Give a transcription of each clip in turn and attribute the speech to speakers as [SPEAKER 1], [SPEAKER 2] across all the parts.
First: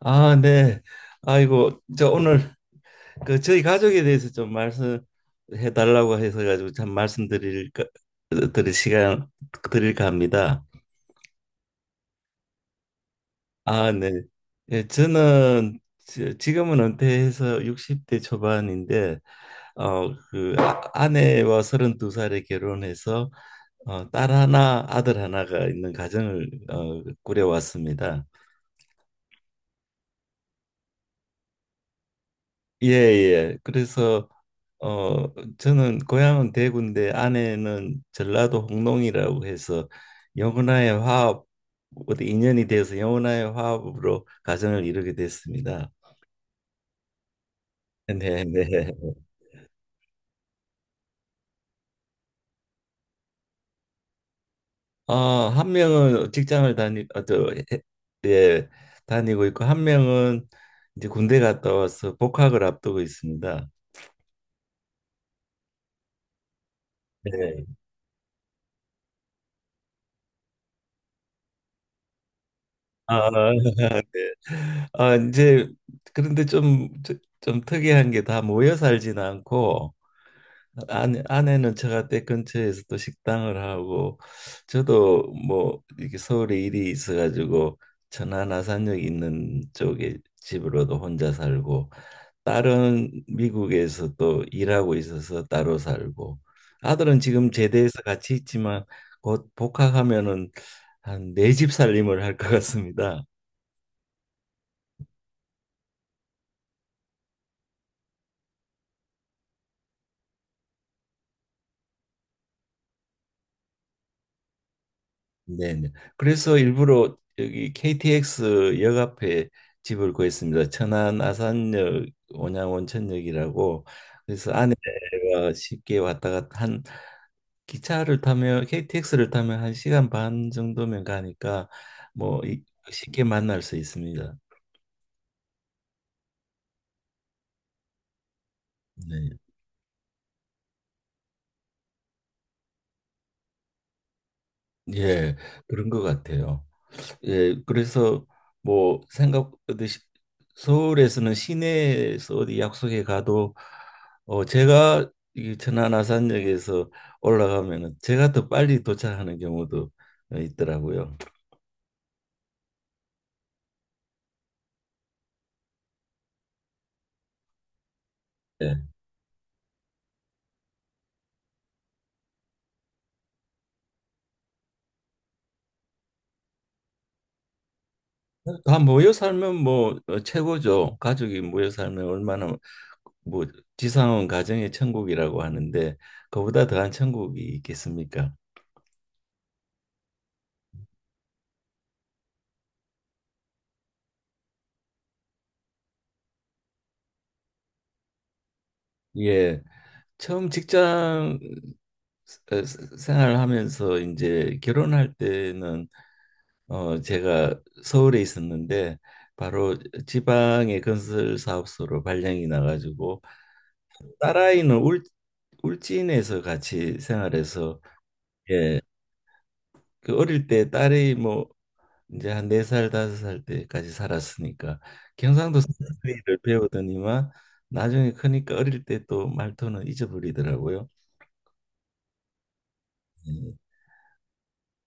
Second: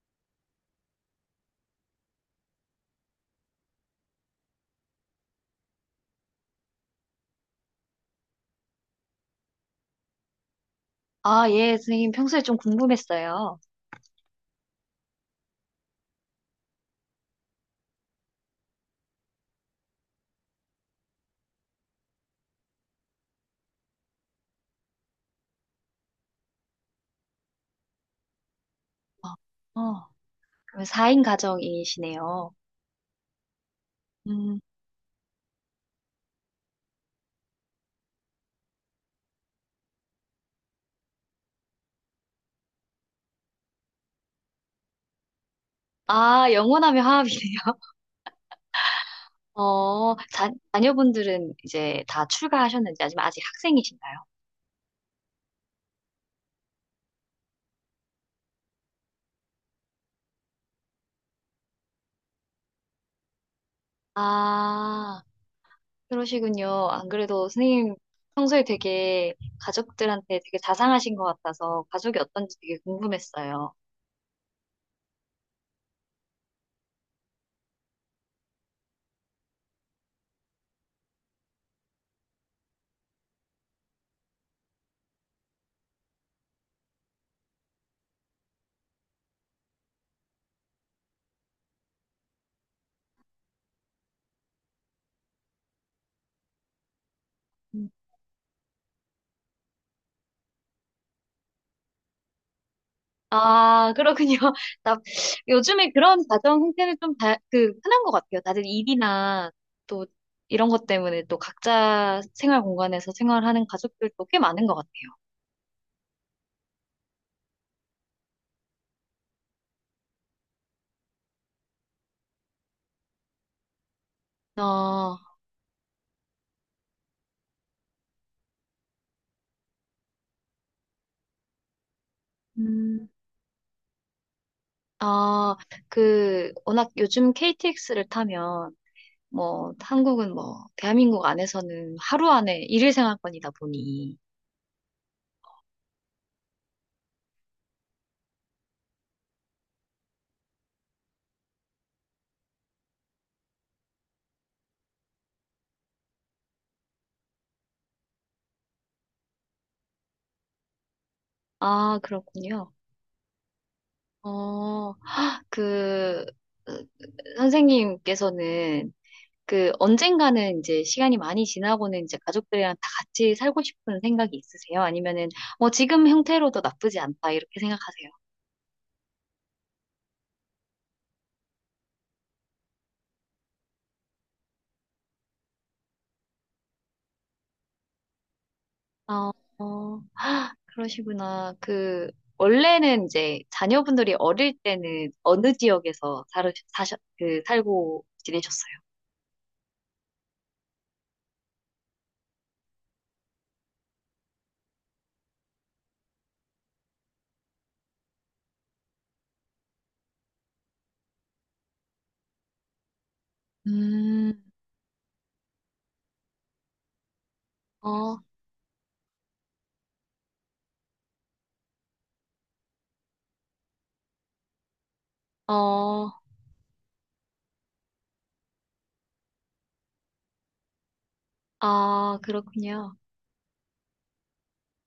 [SPEAKER 1] 아, 네. 아이고, 저 오늘 그 저희 가족에 대해서 좀 말씀해 달라고 해서 가지고 참 말씀드릴 드릴 시간 드릴까 합니다.
[SPEAKER 2] 아, 예, 선생님, 평소에 좀 궁금했어요.
[SPEAKER 1] 아, 네. 예, 저는 지금은 은퇴해서 60대 초반인데 그 아내와 32살에 결혼해서 딸 하나, 아들 하나가 있는 가정을 꾸려왔습니다.
[SPEAKER 2] 어, 어, 그럼 4인 가정이시네요.
[SPEAKER 1] 예, 예. 그래서
[SPEAKER 2] 음.
[SPEAKER 1] 저는 고향은 대구인데 아내는 전라도 홍농이라고 해서 영혼와의 화합 어디 인연이 되어서 영혼와의 화합으로 가정을 이루게 됐습니다.
[SPEAKER 2] 아, 영원하며 화합이네요.
[SPEAKER 1] 네, 네.
[SPEAKER 2] 어, 자녀분들은 이제 다 출가하셨는지, 아니면 아직 학생이신가요?
[SPEAKER 1] 어, 한 명은 직장을 다니 어, 저, 해- 예, 다니고 있고 한 명은 이제 군대 갔다 와서 복학을 앞두고 있습니다.
[SPEAKER 2] 아, 그러시군요. 안 그래도
[SPEAKER 1] 네.
[SPEAKER 2] 선생님 평소에 되게 가족들한테 되게 자상하신 것 같아서 가족이 어떤지 되게
[SPEAKER 1] 아,
[SPEAKER 2] 궁금했어요.
[SPEAKER 1] 네. 아, 이제 그런데 좀 특이한 게 다 모여 살지는 않고 아내는 처가댁 근처에서 또 식당을 하고 저도 뭐 이렇게 서울에 일이 있어가지고 천안 아산역 있는 쪽에 집으로도 혼자 살고 딸은 미국에서 또 일하고 있어서 따로 살고 아들은 지금
[SPEAKER 2] 음.
[SPEAKER 1] 제대해서 같이 있지만 곧 복학하면은 한 네 집 살림을 할 것 같습니다.
[SPEAKER 2] 아, 그렇군요. 나, 요즘에 그런 가정 형태는 좀 흔한 것 같아요. 다들 일이나 또 이런 것 때문에 또 각자 생활 공간에서 생활하는 가족들도 꽤 많은 것 같아요.
[SPEAKER 1] 네네. 그래서 일부러 여기 KTX 역 앞에 집을 구했습니다. 천안 아산역 온양온천역이라고 그래서
[SPEAKER 2] 어,
[SPEAKER 1] 아내가 쉽게 왔다 갔다 한 기차를 타면 KTX를 타면 1시간 반 정도면 가니까 뭐 이-
[SPEAKER 2] 음,
[SPEAKER 1] 쉽게 만날 수 있습니다.
[SPEAKER 2] 어, 워낙 요즘 KTX를 타면,
[SPEAKER 1] 네.
[SPEAKER 2] 뭐, 한국은 뭐, 대한민국 안에서는 하루 안에 일일 생활권이다 보니.
[SPEAKER 1] 예, 그런 것 같아요. 예, 그래서 뭐 생각듯이 서울에서는 시내에서 어디 약속에 가도 제가 이 천안 아산역에서 올라가면은 제가 더 빨리 도착하는 경우도 있더라고요.
[SPEAKER 2] 아, 그렇군요. 어, 그 어,
[SPEAKER 1] 예.
[SPEAKER 2] 선생님께서는 그 언젠가는 이제 시간이 많이 지나고는 이제 가족들이랑 다 같이 살고 싶은 생각이 있으세요? 아니면은 뭐 지금 형태로도 나쁘지 않다 이렇게 생각하세요?
[SPEAKER 1] 다 모여 살면 뭐 최고죠. 가족이 모여 살면 얼마나 뭐 지상은 가정의 천국이라고 하는데 그보다 더한 천국이 있겠습니까?
[SPEAKER 2] 어, 어, 헉, 그러시구나. 그 원래는 이제 자녀분들이 어릴 때는 어느 지역에서 살으, 사셨, 그 살고 지내셨어요?
[SPEAKER 1] 예. 처음 직장 어, 생활을 하면서 이제 결혼할 때는 제가 서울에 있었는데 바로 지방의 건설 사업소로 발령이 나가지고
[SPEAKER 2] 음,
[SPEAKER 1] 딸아이는 울 울진에서 같이 생활해서
[SPEAKER 2] 어,
[SPEAKER 1] 예. 그 어릴 때 딸이 뭐 이제 한 4살 5살 때까지 살았으니까 경상도
[SPEAKER 2] 어,
[SPEAKER 1] 사투리를 배우더니만 나중에 크니까 어릴 때 또 말투는 잊어버리더라고요.
[SPEAKER 2] 아, 그렇군요.
[SPEAKER 1] 예.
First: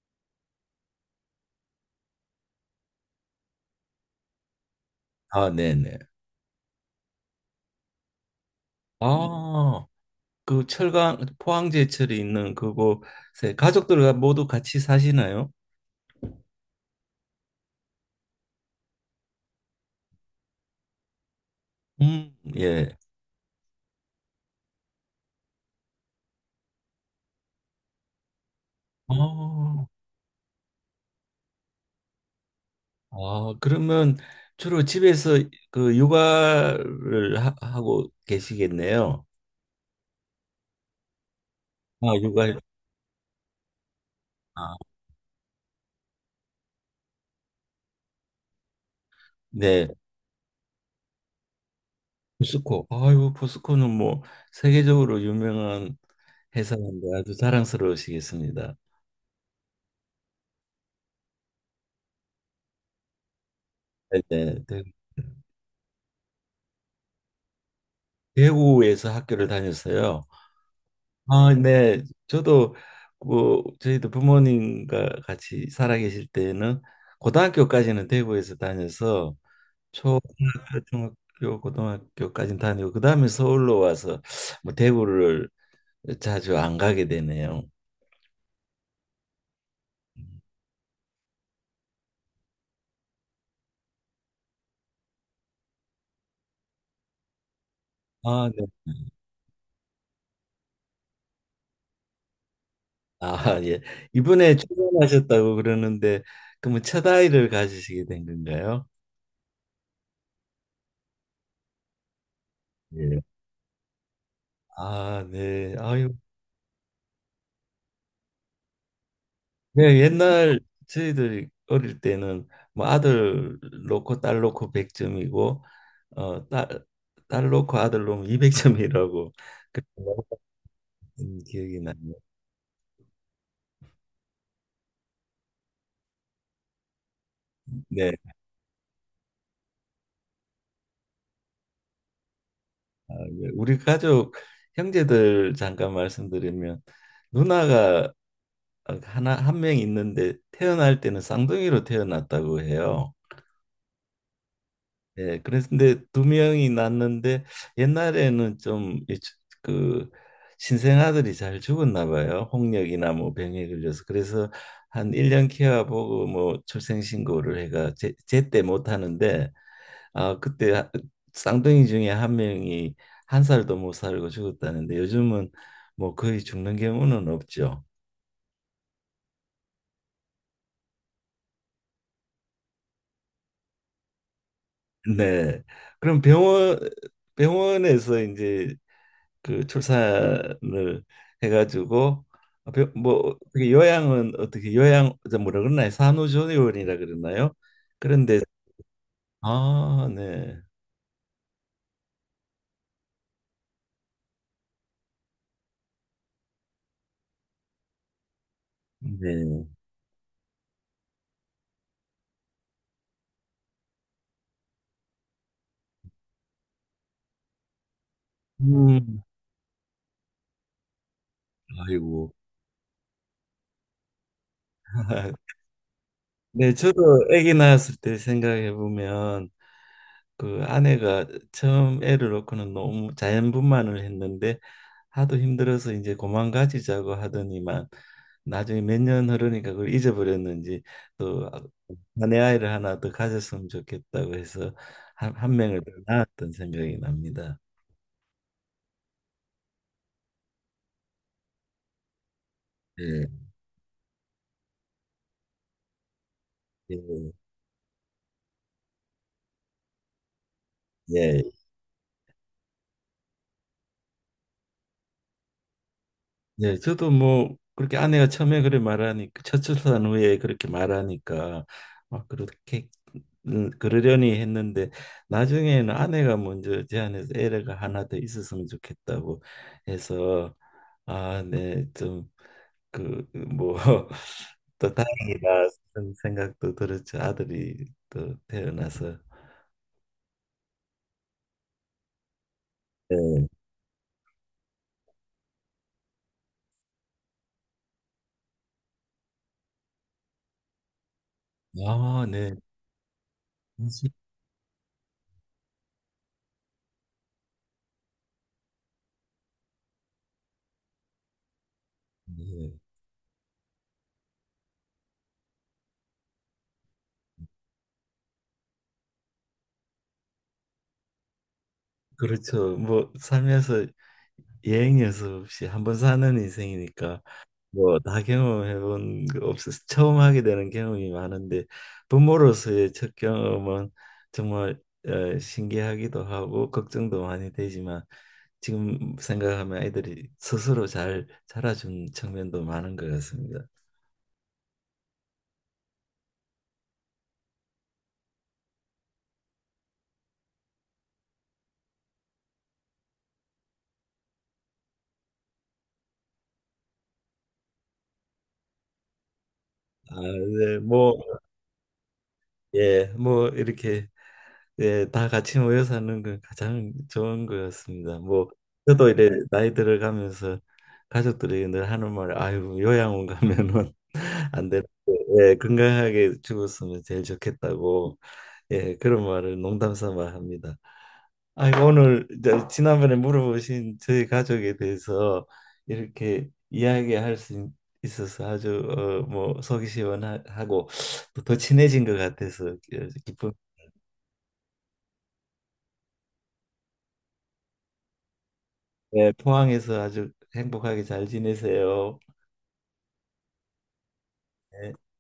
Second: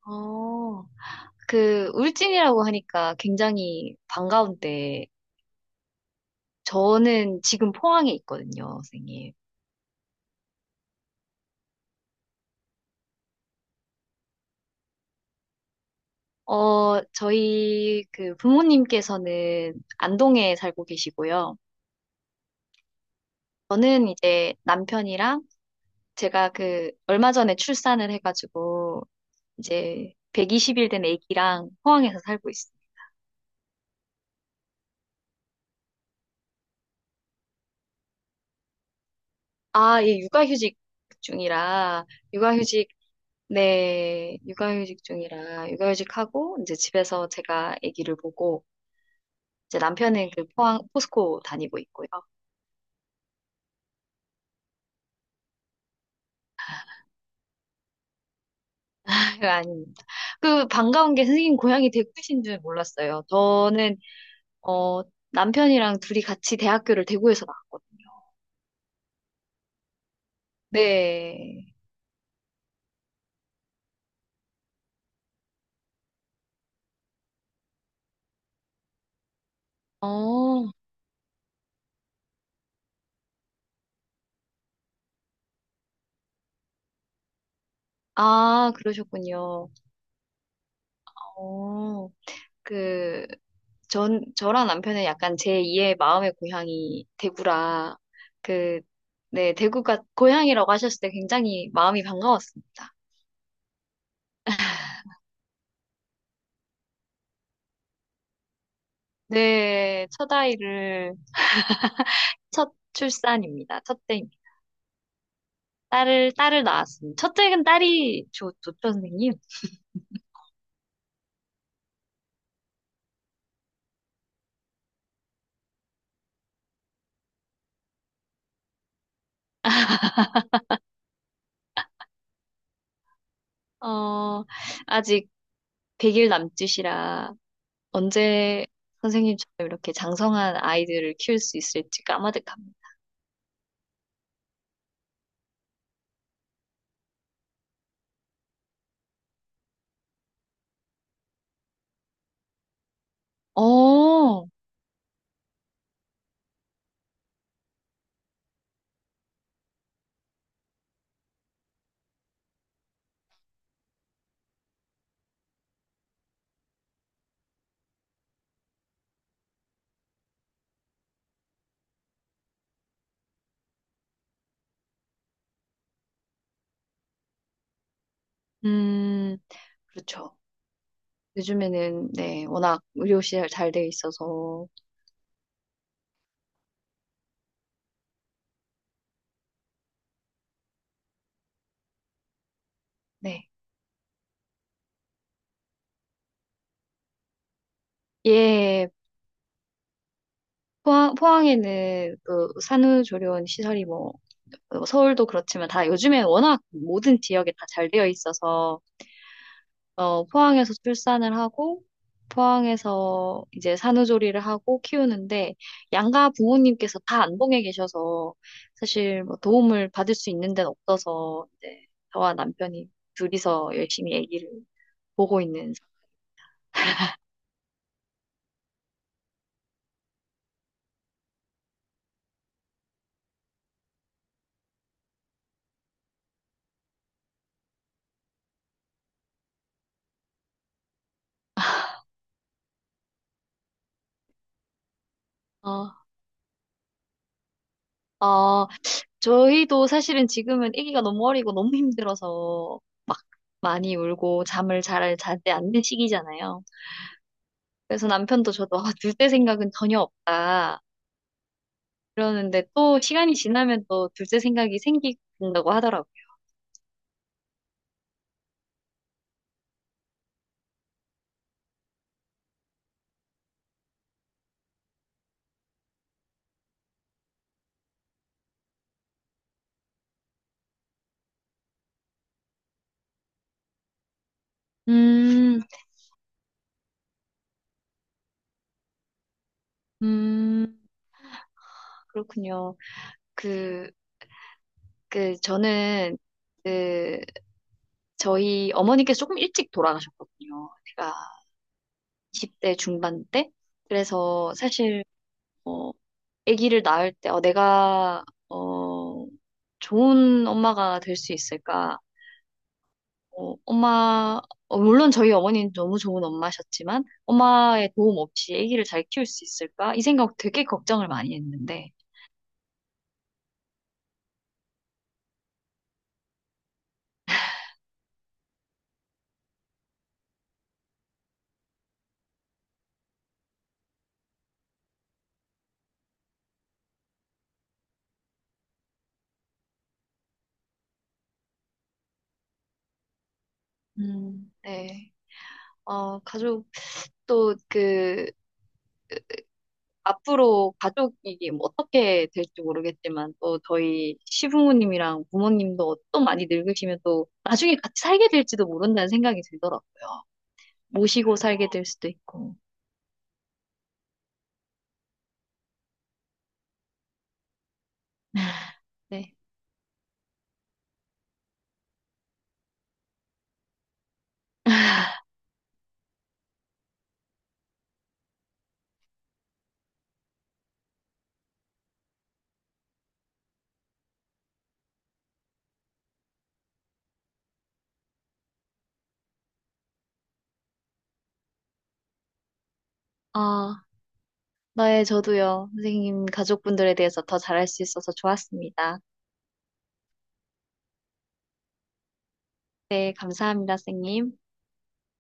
[SPEAKER 2] 어. 그 울진이라고 하니까 굉장히 반가운데
[SPEAKER 1] 아, 네네.
[SPEAKER 2] 저는 지금 포항에 있거든요, 선생님.
[SPEAKER 1] 아, 그 철강 포항제철이 있는 그곳에 가족들과 모두 같이 사시나요?
[SPEAKER 2] 어, 저희 그 부모님께서는 안동에 살고 계시고요.
[SPEAKER 1] 예.
[SPEAKER 2] 저는 이제 남편이랑 제가 그 얼마 전에 출산을 해가지고
[SPEAKER 1] 어,
[SPEAKER 2] 이제 120일 된 아기랑 포항에서 살고 있어요.
[SPEAKER 1] 그러면 주로 집에서 그 육아를 하, 고 계시겠네요.
[SPEAKER 2] 아, 예, 육아휴직 중이라
[SPEAKER 1] 아, 육아.
[SPEAKER 2] 육아휴직 네,
[SPEAKER 1] 아,
[SPEAKER 2] 육아휴직 중이라 육아휴직하고 이제 집에서 제가 아기를 보고 이제
[SPEAKER 1] 네.
[SPEAKER 2] 남편은 그 포항 포스코 다니고 있고요.
[SPEAKER 1] 포스코. 아유, 포스코는 뭐 세계적으로 유명한 회사인데 아주 자랑스러우시겠습니다.
[SPEAKER 2] 그거 아닙니다. 그 반가운 게 선생님 고향이 대구이신 줄 몰랐어요. 저는
[SPEAKER 1] 네, 네.
[SPEAKER 2] 어 남편이랑 둘이 같이 대학교를 대구에서 나왔거든요.
[SPEAKER 1] 대구에서 학교를 다녔어요. 아,
[SPEAKER 2] 네.
[SPEAKER 1] 네. 저도 그 저희도 부모님과 같이 살아 계실 때는 고등학교까지는 대구에서 다녀서
[SPEAKER 2] 어,
[SPEAKER 1] 초등학교, 중학교, 고등학교까지는 다니고 그다음에 서울로 와서 뭐 대구를 자주 안 가게 되네요.
[SPEAKER 2] 아, 그러셨군요. 어, 그, 저랑 남편은 약간 제2의 마음의 고향이 대구라,
[SPEAKER 1] 아, 네.
[SPEAKER 2] 그, 네, 대구가 고향이라고 하셨을 때 굉장히 마음이 반가웠습니다.
[SPEAKER 1] 아, 예. 이번에 출산하셨다고 그러는데 그러면 첫 아이를 가지시게 된 건가요?
[SPEAKER 2] 네, 첫 아이를 첫
[SPEAKER 1] 예.
[SPEAKER 2] 출산입니다. 첫째입니다.
[SPEAKER 1] 아, 네. 아유,
[SPEAKER 2] 딸을 낳았습니다. 첫째는 딸이 좋죠, 선생님.
[SPEAKER 1] 네, 옛날 저희들이 어릴 때는 뭐 아들 놓고 딸 놓고 100점이고 어, 딸, 딸 놓고 아들 놓으면 200점이라고 그런 기억이 나네요.
[SPEAKER 2] 어, 아직 100일 남짓이라
[SPEAKER 1] 네.
[SPEAKER 2] 언제 선생님처럼 이렇게 장성한 아이들을 키울 수 있을지 까마득합니다.
[SPEAKER 1] 아, 예. 우리 가족 형제들 잠깐 말씀드리면 누나가 하나 한 명 있는데 태어날 때는 쌍둥이로 태어났다고 해요.
[SPEAKER 2] 어,
[SPEAKER 1] 예, 그래서 근데 두 명이 낳는데 옛날에는 좀그 신생아들이 잘 죽었나 봐요. 홍역이나 뭐 병에 걸려서. 그래서 한 1년 케어보고 뭐 출생신고를 해가 제때 못 하는데 아 그때 하- 쌍둥이 중에 한 명이 1살도 못 살고 죽었다는데 요즘은 뭐 거의 죽는 경우는 없죠.
[SPEAKER 2] 음, 그렇죠. 요즘에는, 네, 워낙 의료시설 잘 돼 있어서,
[SPEAKER 1] 네. 그럼 병원에서 이제 그 출산을 해가지고 뭐
[SPEAKER 2] 네.
[SPEAKER 1] 어떻게 요양 저 뭐라 그러나요? 산후조리원이라 그러나요? 그런데
[SPEAKER 2] 예,
[SPEAKER 1] 아, 네.
[SPEAKER 2] 포항에는 그 산후조리원 시설이 뭐, 서울도 그렇지만 다 요즘에 워낙 모든 지역에 다 잘 되어 있어서
[SPEAKER 1] 네.
[SPEAKER 2] 어, 포항에서 출산을 하고, 포항에서 이제 산후조리를 하고 키우는데, 양가 부모님께서 다 안봉에 계셔서,
[SPEAKER 1] 음.
[SPEAKER 2] 사실 뭐 도움을 받을 수 있는 데는 없어서, 이제
[SPEAKER 1] 아이고.
[SPEAKER 2] 저와 남편이 둘이서 열심히 아기를 보고 있는.
[SPEAKER 1] 네, 저도 아기 낳았을 때 생각해 보면 그 아내가 처음 애를 낳고는 너무 자연분만을 했는데 하도 힘들어서 이제 고만 가지자고 하더니만 나중에 몇 년 흐르니까 그걸 잊어버렸는지 또 아내 아이를 하나 더 가졌으면 좋겠다고 해서 한 명을 더
[SPEAKER 2] 어,
[SPEAKER 1] 낳았던 생각이 납니다.
[SPEAKER 2] 어, 저희도 사실은 지금은 아기가 너무 어리고 너무 힘들어서, 막
[SPEAKER 1] 예.
[SPEAKER 2] 많이 울고 잠을 잘 자지 않는 시기잖아요.
[SPEAKER 1] 예,
[SPEAKER 2] 그래서 남편도 저도 둘 때 생각은 전혀 없다.
[SPEAKER 1] 예,
[SPEAKER 2] 그러는데 또 시간이 지나면 또 둘째 생각이 생긴다고 하더라고요.
[SPEAKER 1] 예. 저도 뭐 그렇게 아내가 처음에 그래 말하니까 첫 출산 후에 그렇게 말하니까 막 그렇게 그러려니 했는데 나중에는 아내가 먼저 제안해서 애가 하나 더 있었으면 좋겠다고 해서 아, 네, 좀 그 뭐 또 다행이다
[SPEAKER 2] 음,
[SPEAKER 1] 그런 생각도 들었죠. 아들이 또 태어나서
[SPEAKER 2] 음, 그렇군요.
[SPEAKER 1] 네.
[SPEAKER 2] 그, 저는, 그, 저희 어머니께서 조금 일찍 돌아가셨거든요. 제가
[SPEAKER 1] 아, 네.
[SPEAKER 2] 20대 중반 때.
[SPEAKER 1] 진짜,
[SPEAKER 2] 그래서 사실, 어, 아기를 낳을 때, 내가, 좋은 엄마가 될 수 있을까?
[SPEAKER 1] 네.
[SPEAKER 2] 어, 엄마, 물론 저희 어머니는 너무 좋은 엄마셨지만, 엄마의 도움 없이 아기를 잘 키울 수 있을까? 이 생각 되게 걱정을 많이 했는데,
[SPEAKER 1] 그렇죠. 뭐 살면서 예행 연습 없이 한번 사는 인생이니까 뭐 다 경험해본 거 없어서 처음 하게 되는 경험이 많은데 부모로서의 첫 경험은 정말 신기하기도 하고 걱정도 많이 되지만 지금 생각하면 아이들이 스스로 잘 자라준 측면도 많은 것 같습니다.
[SPEAKER 2] 네. 어, 가족, 또 그, 앞으로 가족이 뭐 어떻게 될지 모르겠지만, 또 저희 시부모님이랑 부모님도 또 많이 늙으시면 또 나중에 같이 살게 될지도 모른다는 생각이 들더라고요.
[SPEAKER 1] 아, 네, 뭐,
[SPEAKER 2] 모시고 살게 될 수도 있고,
[SPEAKER 1] 예, 뭐 이렇게 예, 다 같이 모여사는 건 가장 좋은 것 같습니다. 뭐 저도 이래
[SPEAKER 2] 네.
[SPEAKER 1] 나이 들어가면서 가족들이 늘 하는 말, 아유 요양원 가면은 안 되는데 예, 건강하게 죽었으면 제일 좋겠다고 예, 그런 말을 농담 삼아 합니다. 아이고 오늘 이제 지난번에 물어보신 저희 가족에 대해서 이렇게 이야기할 수 있어서 아주 뭐 속이 시원하고 또 더 친해진 것 같아서 기쁩니다.
[SPEAKER 2] 아, 네, 저도요. 선생님 가족분들에 대해서 더 잘할 수 있어서 좋았습니다.
[SPEAKER 1] 네, 포항에서 아주 행복하게 잘 지내세요.
[SPEAKER 2] 네, 감사합니다, 선생님.
[SPEAKER 1] 네.